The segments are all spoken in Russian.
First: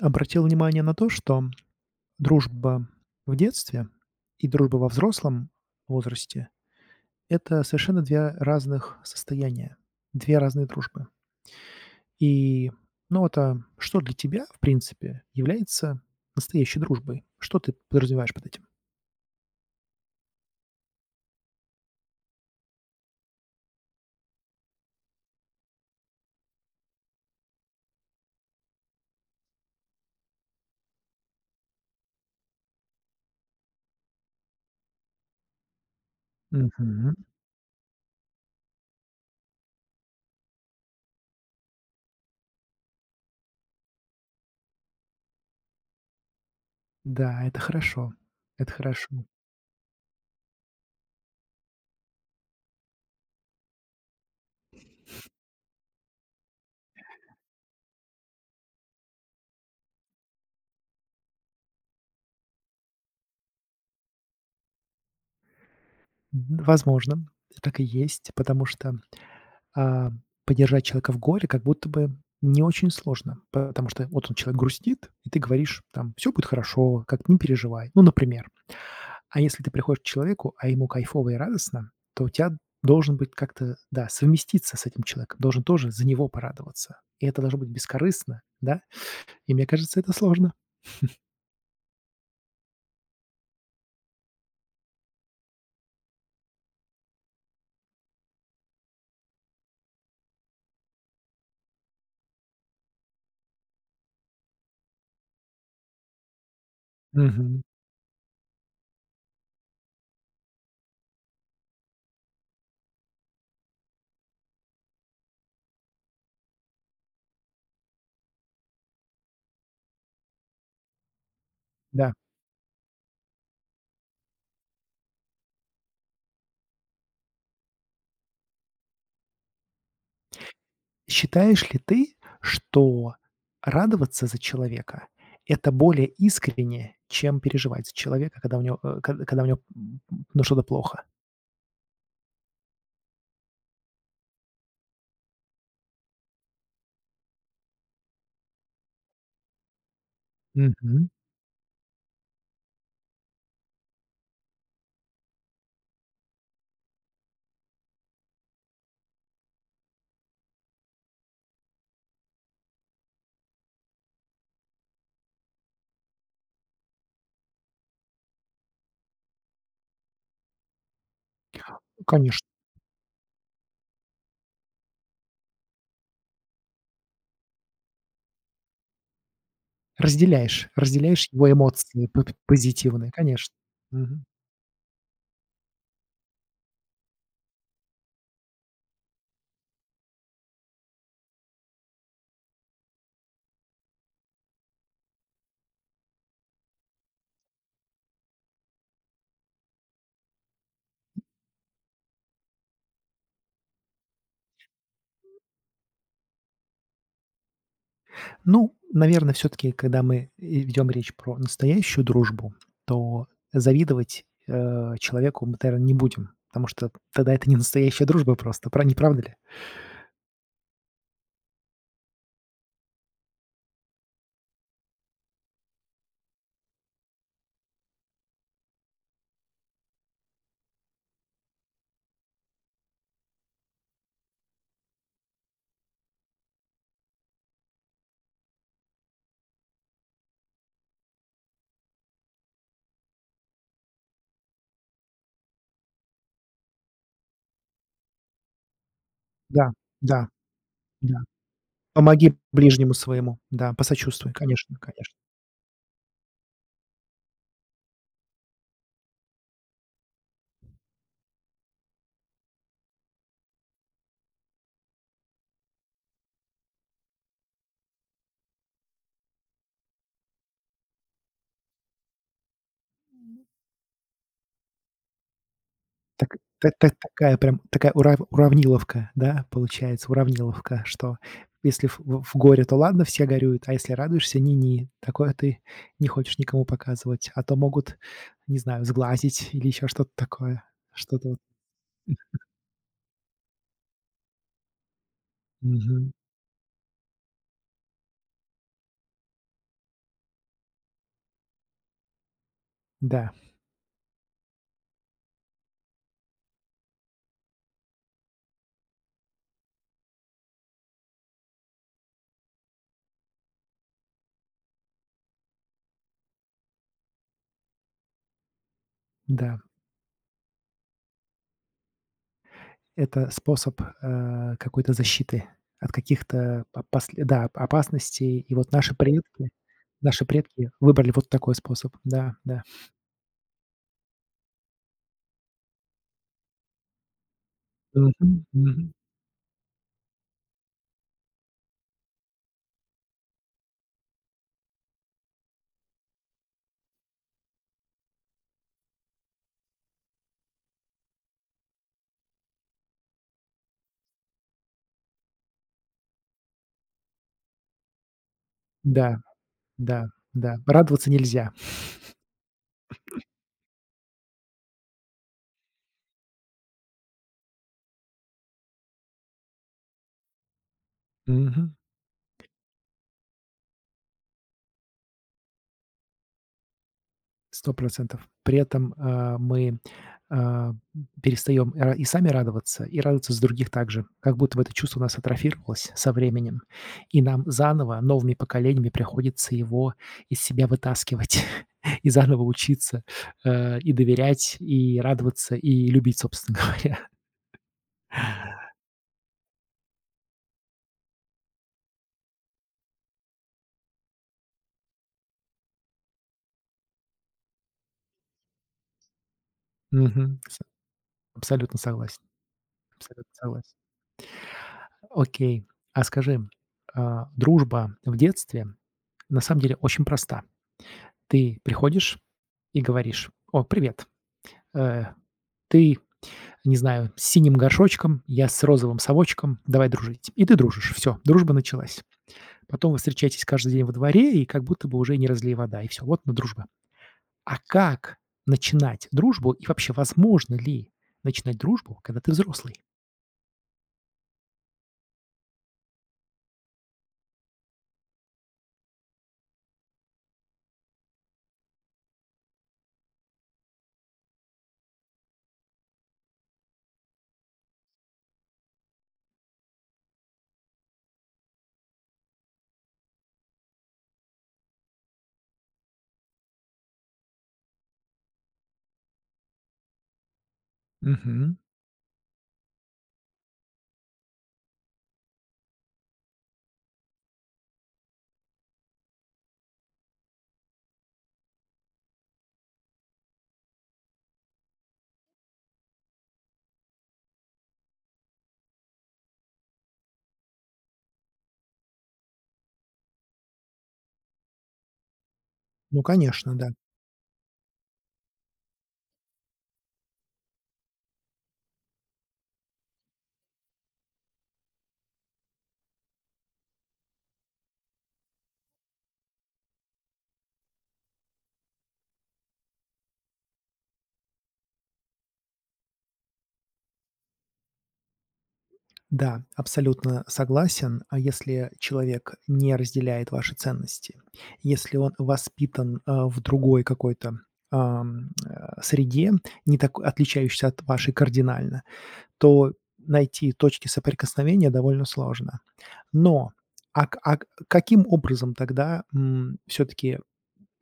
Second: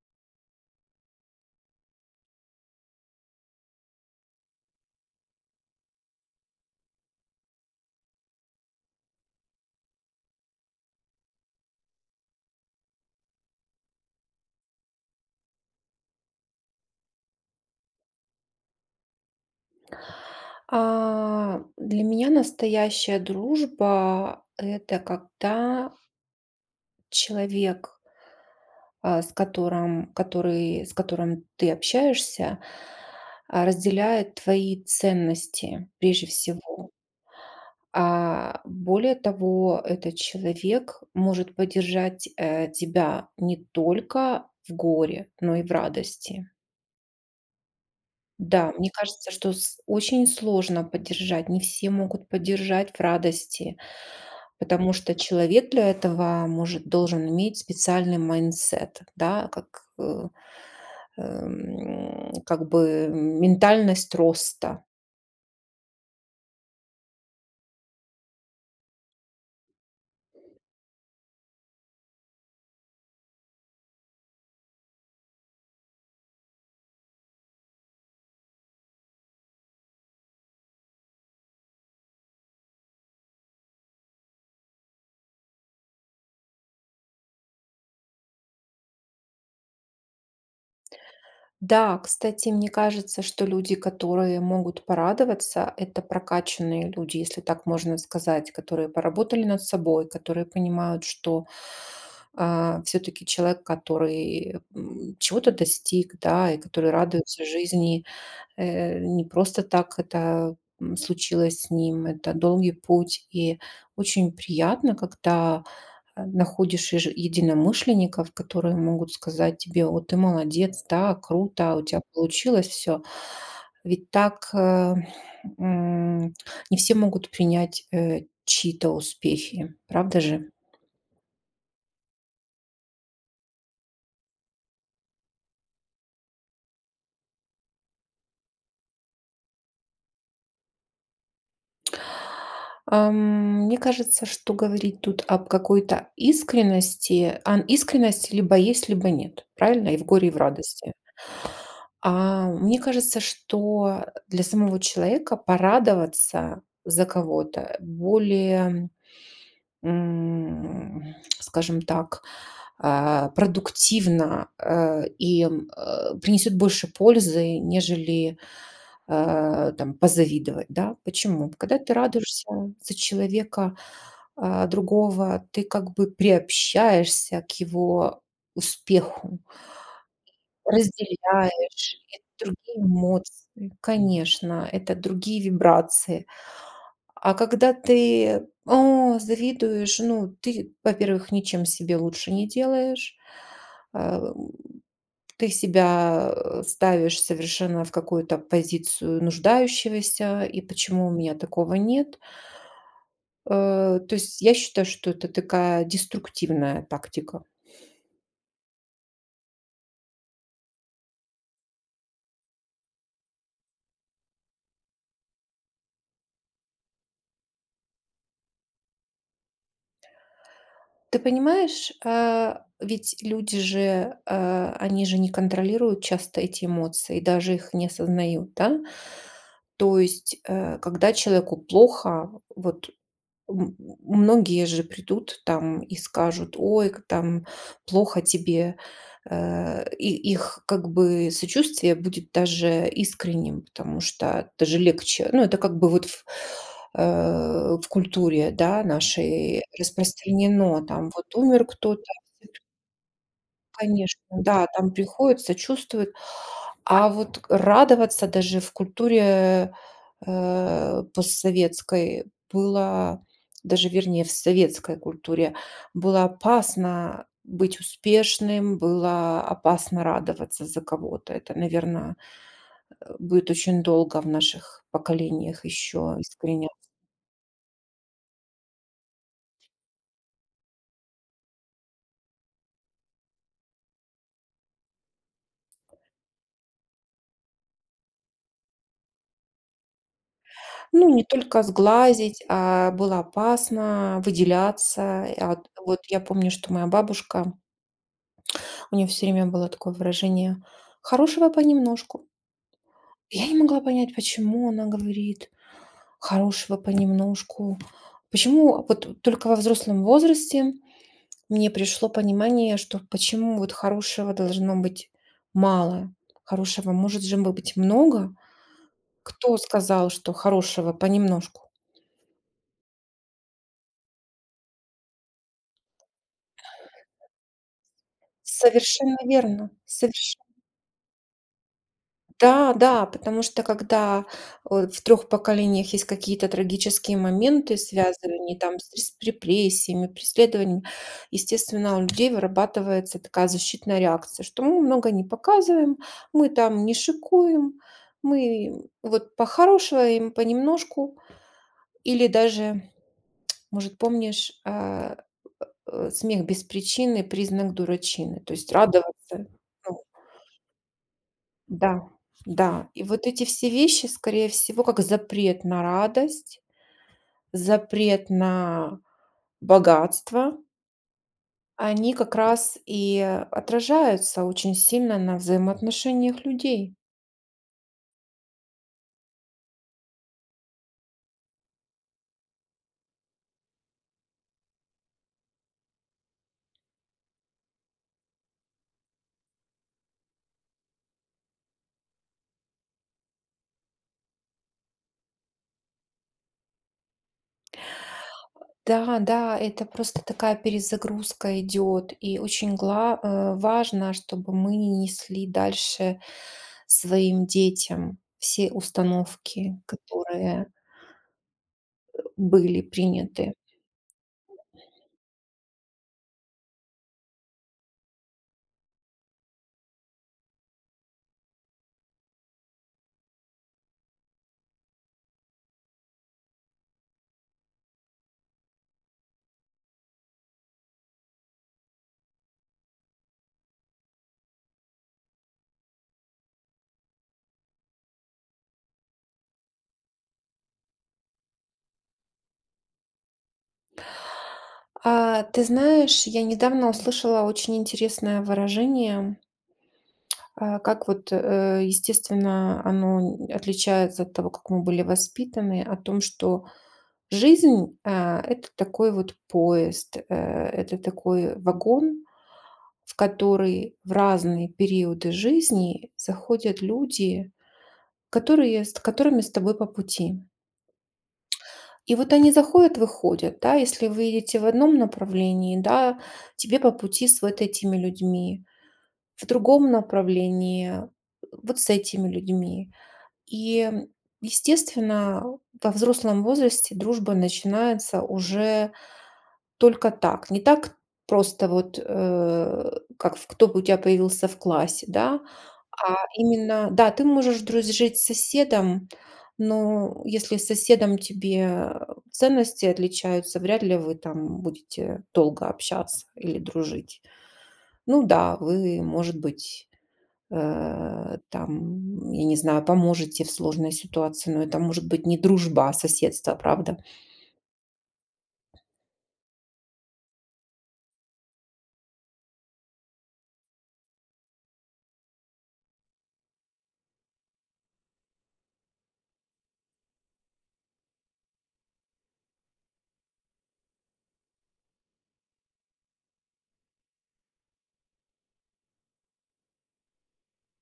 Обратил внимание на то, что дружба в детстве и дружба во взрослом возрасте — это совершенно 2 разных состояния, 2 разные дружбы. И, ну, вот, а что для тебя, в принципе, является настоящей дружбой? Что ты подразумеваешь под этим? Для меня настоящая дружба- это когда человек, с которым ты общаешься, разделяет твои ценности прежде всего. Мгм. Более того, этот человек может поддержать, тебя не только в горе, но и в радости. Да, это хорошо. Это Да, мне хорошо. кажется, что с очень сложно поддержать. Не все могут поддержать в радости, потому что человек для этого может должен иметь специальный майндсет, да, как бы ментальность роста. Возможно, так и есть, потому что а, поддержать человека в горе как будто бы не очень сложно, потому что вот он, человек грустит, и ты говоришь там: все будет хорошо, как не переживай". Ну, например. А если ты приходишь к человеку, а ему кайфово и радостно, то у тебя должен быть как-то, да, совместиться с этим человеком, должен тоже за него порадоваться. И это должно быть бескорыстно, да. И мне кажется, это сложно. Да, кстати, мне кажется, что люди, которые могут порадоваться, это прокачанные люди, если так можно сказать, которые поработали над собой, которые понимают, что все-таки человек, который чего-то достиг, да, и который радуется Мгм. жизни, не просто так это случилось с ним, это долгий путь, и очень приятно, когда находишь еж единомышленников, которые могут сказать тебе: "О, ты молодец, да, круто, у тебя Да. получилось все". Ведь так, м, не все могут принять, чьи-то успехи, правда же? Считаешь ли ты, что радоваться за человека — это более искренне, чем переживать за человека, когда у него, когда у него, ну, что-то плохо? Мне кажется, что говорить тут об какой-то искренности, ан искренность либо есть, либо нет, правильно? И в горе, и в радости. Мгм. Мне кажется, что для самого человека порадоваться за кого-то более скажем так, продуктивно, и, принесет больше пользы, нежели, там позавидовать, да. Почему? Когда ты радуешься Конечно. за человека, другого, ты как бы приобщаешься к его успеху, Разделяешь его разделяешь. эмоции п п Это другие позитивные, конечно. эмоции, Мгм. конечно, это другие вибрации. А когда ты, завидуешь, ну, ты, во-первых, ничем себе лучше не делаешь, а, м, ты себя ставишь совершенно в какую-то позицию нуждающегося, и почему у меня такого нет. То есть я считаю, что это такая деструктивная тактика. Ну, наверное, все таки когда мы, ведем речь про настоящую дружбу, то завидовать, человеку мы, наверное, не будем, потому что тогда это не настоящая дружба просто, пра не правда ли? Ты понимаешь, ведь люди же, они же не контролируют часто эти эмоции, даже их не осознают, да? То есть, когда человеку плохо, вот, М, многие же придут там и скажут: "Ой, к там плохо тебе". И их как бы сочувствие будет даже искренним, потому что даже легче. Ну, это как бы вот в культуре, да, нашей Да, да, распространено. Там да. вот умер кто-то, Помоги ближнему своему, да, конечно, посочувствуй, да, конечно, там конечно. приходят, сочувствуют. А вот радоваться даже в культуре, постсоветской было, даже вернее в советской культуре, было опасно быть успешным, было опасно радоваться за кого-то. Это, наверное, будет очень долго в наших поколениях еще Так, искореня. та та такая прям такая уравниловка, да, получается, уравниловка, что если в горе, то ладно, все горюют, а если радуешься, ни-ни. Такое ты не хочешь никому показывать, а то могут, не знаю, сглазить или еще что-то такое. Ну, не Что-то вот. только сглазить, а было опасно выделяться. А, вот Мгм. я помню, что моя бабушка. У нее все время было такое выражение «хорошего понемножку». Да, Я не могла понять, почему она говорит «хорошего понемножку». Почему вот только во взрослом возрасте мне пришло понимание, что почему вот хорошего должно быть мало, хорошего может же быть много. Кто да. сказал, что хорошего понемножку? Это способ, какой-то защиты от каких-то по да, опасностей. И вот Совершенно верно, наши совершенно. предки выбрали вот такой способ. Да, да. Да, да, потому что когда, в трех поколениях есть какие-то трагические моменты, Мгм, связанные там мгм. с рес репрессиями, преследованиями, естественно, у людей вырабатывается такая защитная реакция, что мы много не показываем, мы там не шикуем, мы вот похорошиваем понемножку. Или даже, может, помнишь, смех без причины- признак дурачины. То есть Да, радоваться, ну да, да. Радоваться нельзя. да, да. И вот эти все вещи, скорее всего, как запрет на радость, запрет на богатство, Мгм. они как раз и отражаются очень сильно на взаимоотношениях людей. Сто процентов. При этом, мы, а, перестаем и сами радоваться, и радоваться с других также. Как будто бы это чувство у нас атрофировалось со временем, и нам заново, новыми поколениями приходится его из себя вытаскивать и заново учиться, и доверять, и радоваться, и любить, собственно говоря. Да, да, это просто такая перезагрузка идет, и очень важно, чтобы мы не несли дальше своим детям все установки, Мгм. С которые Абсолютно согласен, были абсолютно приняты. согласен. Окей. А скажи, дружба в детстве на самом деле очень проста. Ты приходишь и говоришь: "О, привет, э, ты, не знаю, с синим горшочком, я с розовым совочком, давай дружить". И ты дружишь. Все, дружба началась. Потом вы встречаетесь каждый день во дворе, и как будто бы уже не разлей вода, и все. Вот она дружба. А как начинать дружбу и вообще возможно ли начинать дружбу, когда ты взрослый? Ты знаешь, я недавно услышала очень интересное выражение. А как вот, естественно, оно н отличается от того, как мы были воспитаны, о том, что жизнь, это такой вот поезд, это такой вагон, в который в разные периоды жизни заходят люди, которые с которыми с тобой по пути. Мгм. И вот они заходят, выходят, да. Если вы едете в одном направлении, да, тебе по пути с вот этими людьми, в другом направлении вот с этими людьми. И, естественно, во взрослом возрасте дружба начинается уже только так. Не так просто вот, как в кто бы у тебя появился в классе, да, Ну, а конечно, да. именно, да, ты можешь дружить с соседом, но если с соседом тебе ценности отличаются, вряд ли вы там будете долго общаться или дружить. Ну да, вы, может быть, там, я не знаю, поможете в сложной ситуации, но это может быть не дружба, а соседство, правда? Да, абсолютно согласен. А если человек не разделяет ваши ценности, если он воспитан в другой какой-то среде, не так отличающейся от вашей кардинально, то найти точки соприкосновения довольно сложно. Но каким образом тогда все-таки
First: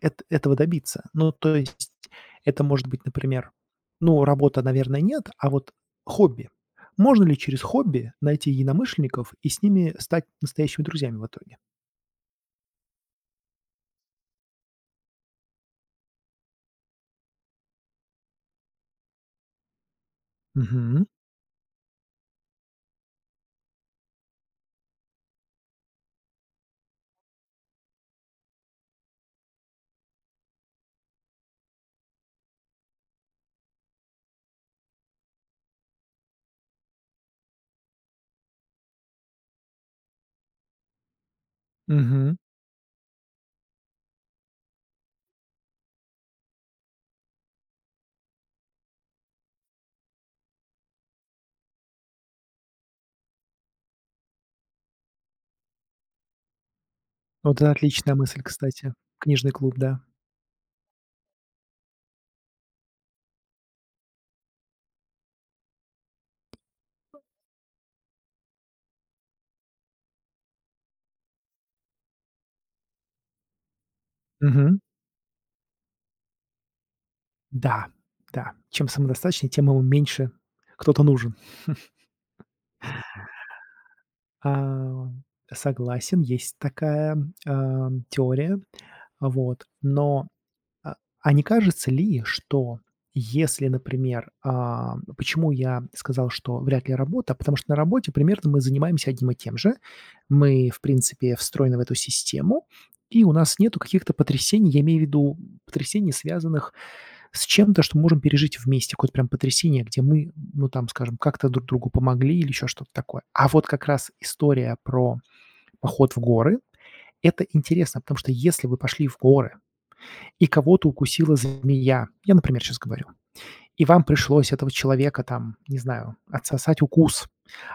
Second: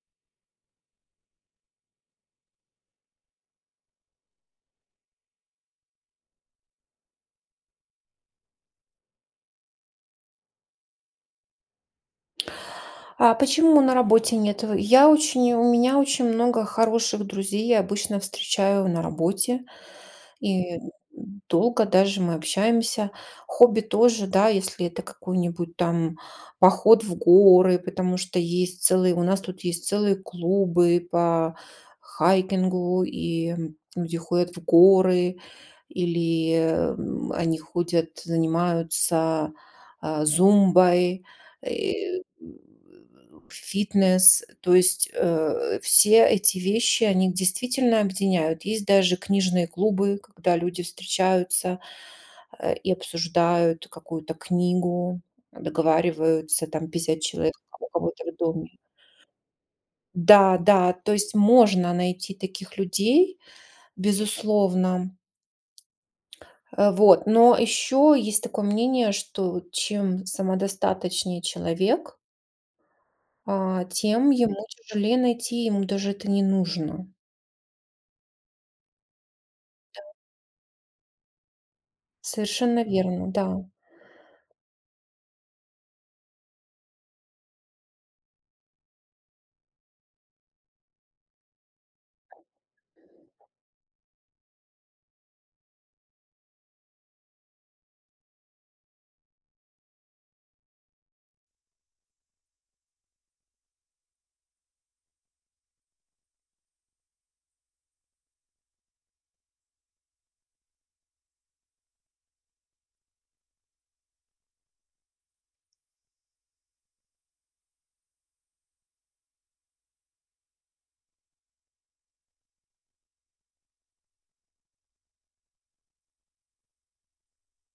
эт этого добиться. Ну, то есть это может быть, например, ну, работа, наверное, нет, а вот хобби. Можно ли через хобби найти единомышленников и с ними стать настоящими друзьями в итоге? А почему на работе нет? У меня очень много хороших друзей, я обычно встречаю на работе, и Мгм, долго даже мы общаемся. Хобби тоже, да, если это какой-нибудь там поход в горы, потому что у нас тут есть целые клубы по хайкингу, и люди ходят в горы, или они ходят, занимаются зумбой, э, мгм. фитнес. То есть, все эти вещи, они действительно объединяют. Есть даже книжные клубы, когда люди встречаются, и обсуждают какую-то книгу, договариваются, там 50 человек Вот это у отличная кого-то в мысль, доме. кстати. Книжный клуб, да. Да, да, то есть можно найти таких людей, безусловно. Вот, но еще есть такое мнение, что вот чем самодостаточнее человек тем ему Мгм. тяжелее найти, ему даже это не нужно. Да, да. Чем самодостаточнее, тем ему меньше кто-то нужен. Совершенно верно, да. А, согласен, есть такая, теория. Вот, А а не кажется ли, что если, например, почему я сказал, что вряд ли работа, потому что на работе примерно мы занимаемся одним и тем же. Мы, в принципе, встроены в эту систему, и у нас нету каких-то потрясений, я имею в виду потрясений, связанных с чем-то, что мы можем пережить вместе, какое-то прям потрясение, где мы, ну, там, скажем, как-то друг другу помогли или еще что-то такое. А вот как раз история про поход в горы — это интересно, потому что если вы пошли в горы и кого-то укусила змея. Я, например, сейчас говорю. И вам пришлось этого человека там, не знаю, отсосать укус,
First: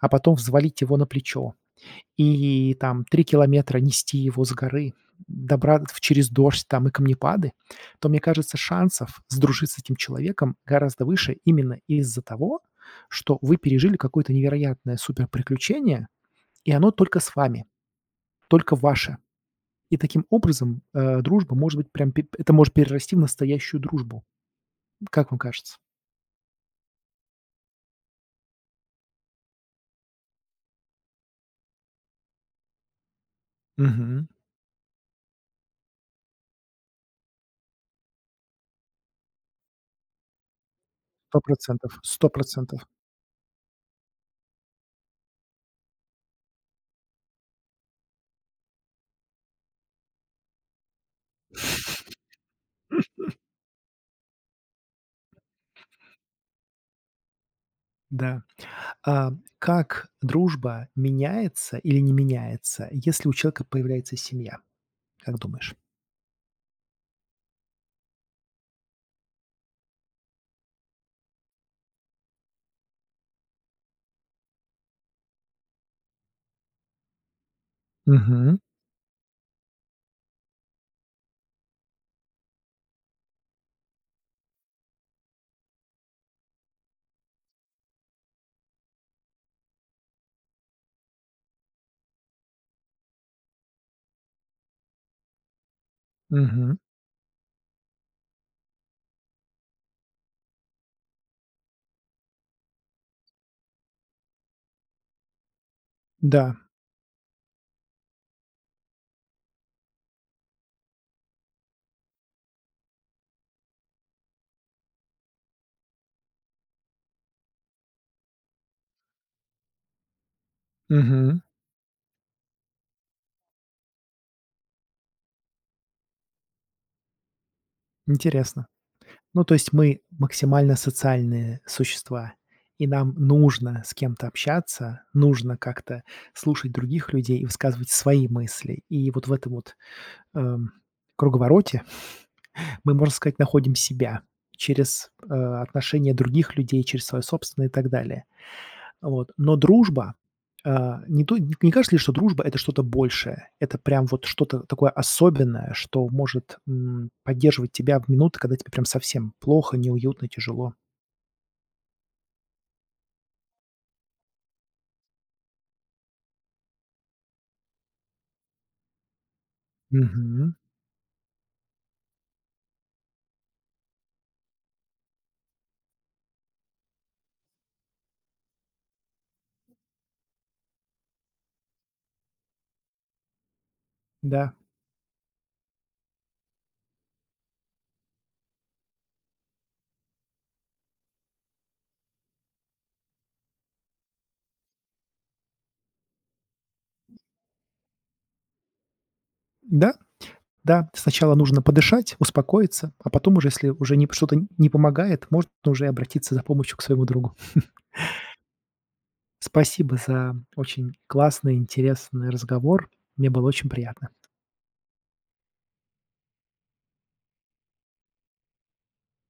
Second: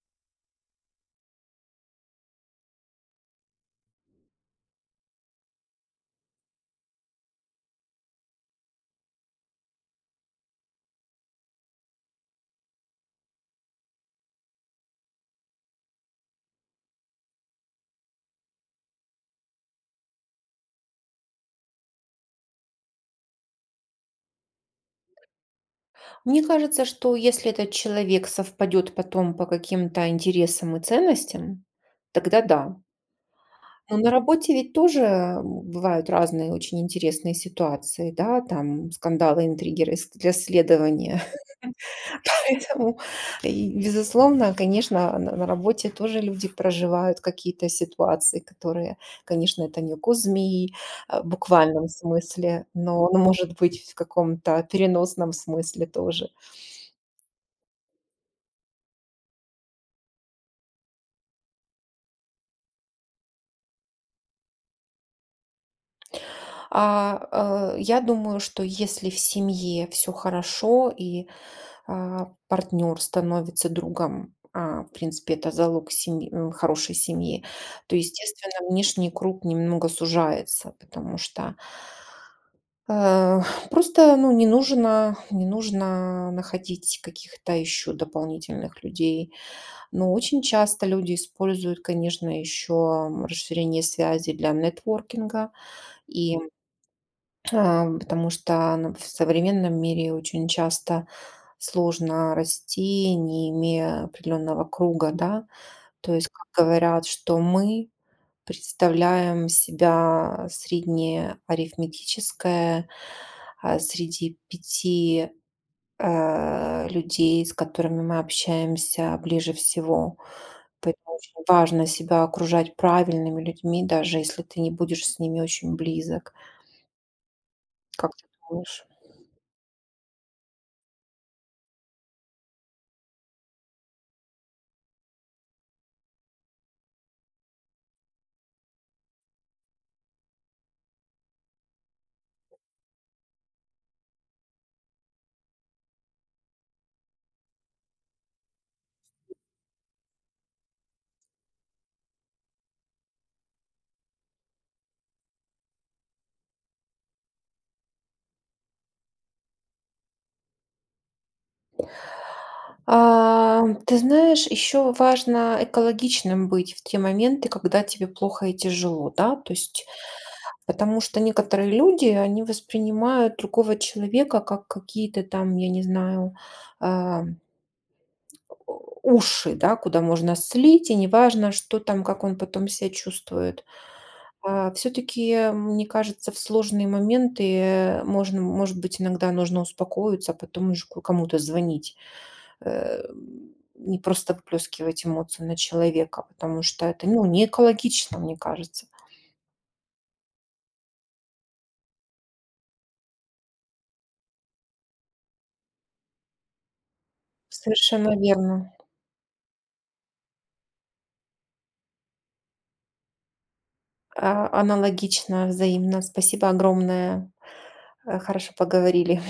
а потом взвалить его на плечо и там три километра нести его с горы, добра через дождь там и камнепады, то, мне кажется, шансов сдружиться с этим человеком гораздо выше именно из-за того, что вы пережили какое-то невероятное суперприключение, и оно только с вами, только ваше. И таким образом, дружба может быть прям пе это может перерасти в настоящую дружбу. Как вам кажется? Мне кажется, что если этот человек совпадет потом по каким-то интересам и ценностям, тогда да. Но на Мгм. работе ведь тоже бывают разные очень интересные ситуации, да, там скандалы, интриги для следования. 100 процентов. Сто процентов, Поэтому, и, безусловно, конечно, на работе тоже люди проживают какие-то ситуации, которые, конечно, это не укус змеи, в буквальном смысле, но он может быть в каком-то переносном смысле тоже. да. А как дружба меняется или не меняется, если у человека появляется семья? Как думаешь? Я думаю, что если в семье все хорошо и, партнер становится другом, в принципе, это залог хорошей семьи, то, Мгм, естественно, внешний круг немного сужается, потому что Э, просто, ну, не нужно находить каких-то еще дополнительных людей. Но очень часто люди используют, конечно, еще расширение связи для нетворкинга. И, мгм. Потому что ну, в современном мире очень часто сложно расти, не имея определенного круга, да. То есть, Да, как говорят, что мы представляем себя среднеарифметическое среди пяти людей, с которыми мы общаемся ближе всего. Поэтому очень мгм. важно себя окружать правильными людьми, даже если ты не будешь с ними очень близок. Как ты Интересно. думаешь? Ну, то есть мы максимально социальные существа, и нам нужно с кем-то общаться, нужно как-то слушать других людей и высказывать свои мысли. И вот в этом вот, эм, круговороте мы, можно сказать, находим себя через, отношения других людей, через свое собственное и так далее. Вот. Но дружба, не то не не кажется ли, что дружба — это что-то большее? Это прям вот что-то такое особенное, что может, поддерживать тебя в минуты, когда тебе прям совсем плохо, неуютно, тяжело. Ты знаешь, еще важно экологичным быть в те моменты, когда тебе плохо и тяжело, да, то есть, Мгм. потому что некоторые люди, они воспринимают другого человека как какие-то там, я не знаю, а, уши, да, куда можно слить, и неважно, что там, как он потом себя чувствует. Да. Все-таки, мне кажется, в сложные моменты можно, может быть, иногда нужно успокоиться, а потом уже кому-то звонить э, не просто выплескивать эмоции на человека, потому что это, ну, не экологично, мне кажется. Да, да. Сначала нужно подышать, успокоиться, а потом уже, если уже не что-то не помогает, можно уже обратиться за помощью к своему другу. Совершенно верно. Спасибо за очень классный, интересный разговор. Мне было очень приятно. Аналогично, взаимно. Спасибо огромное. Хорошо поговорили.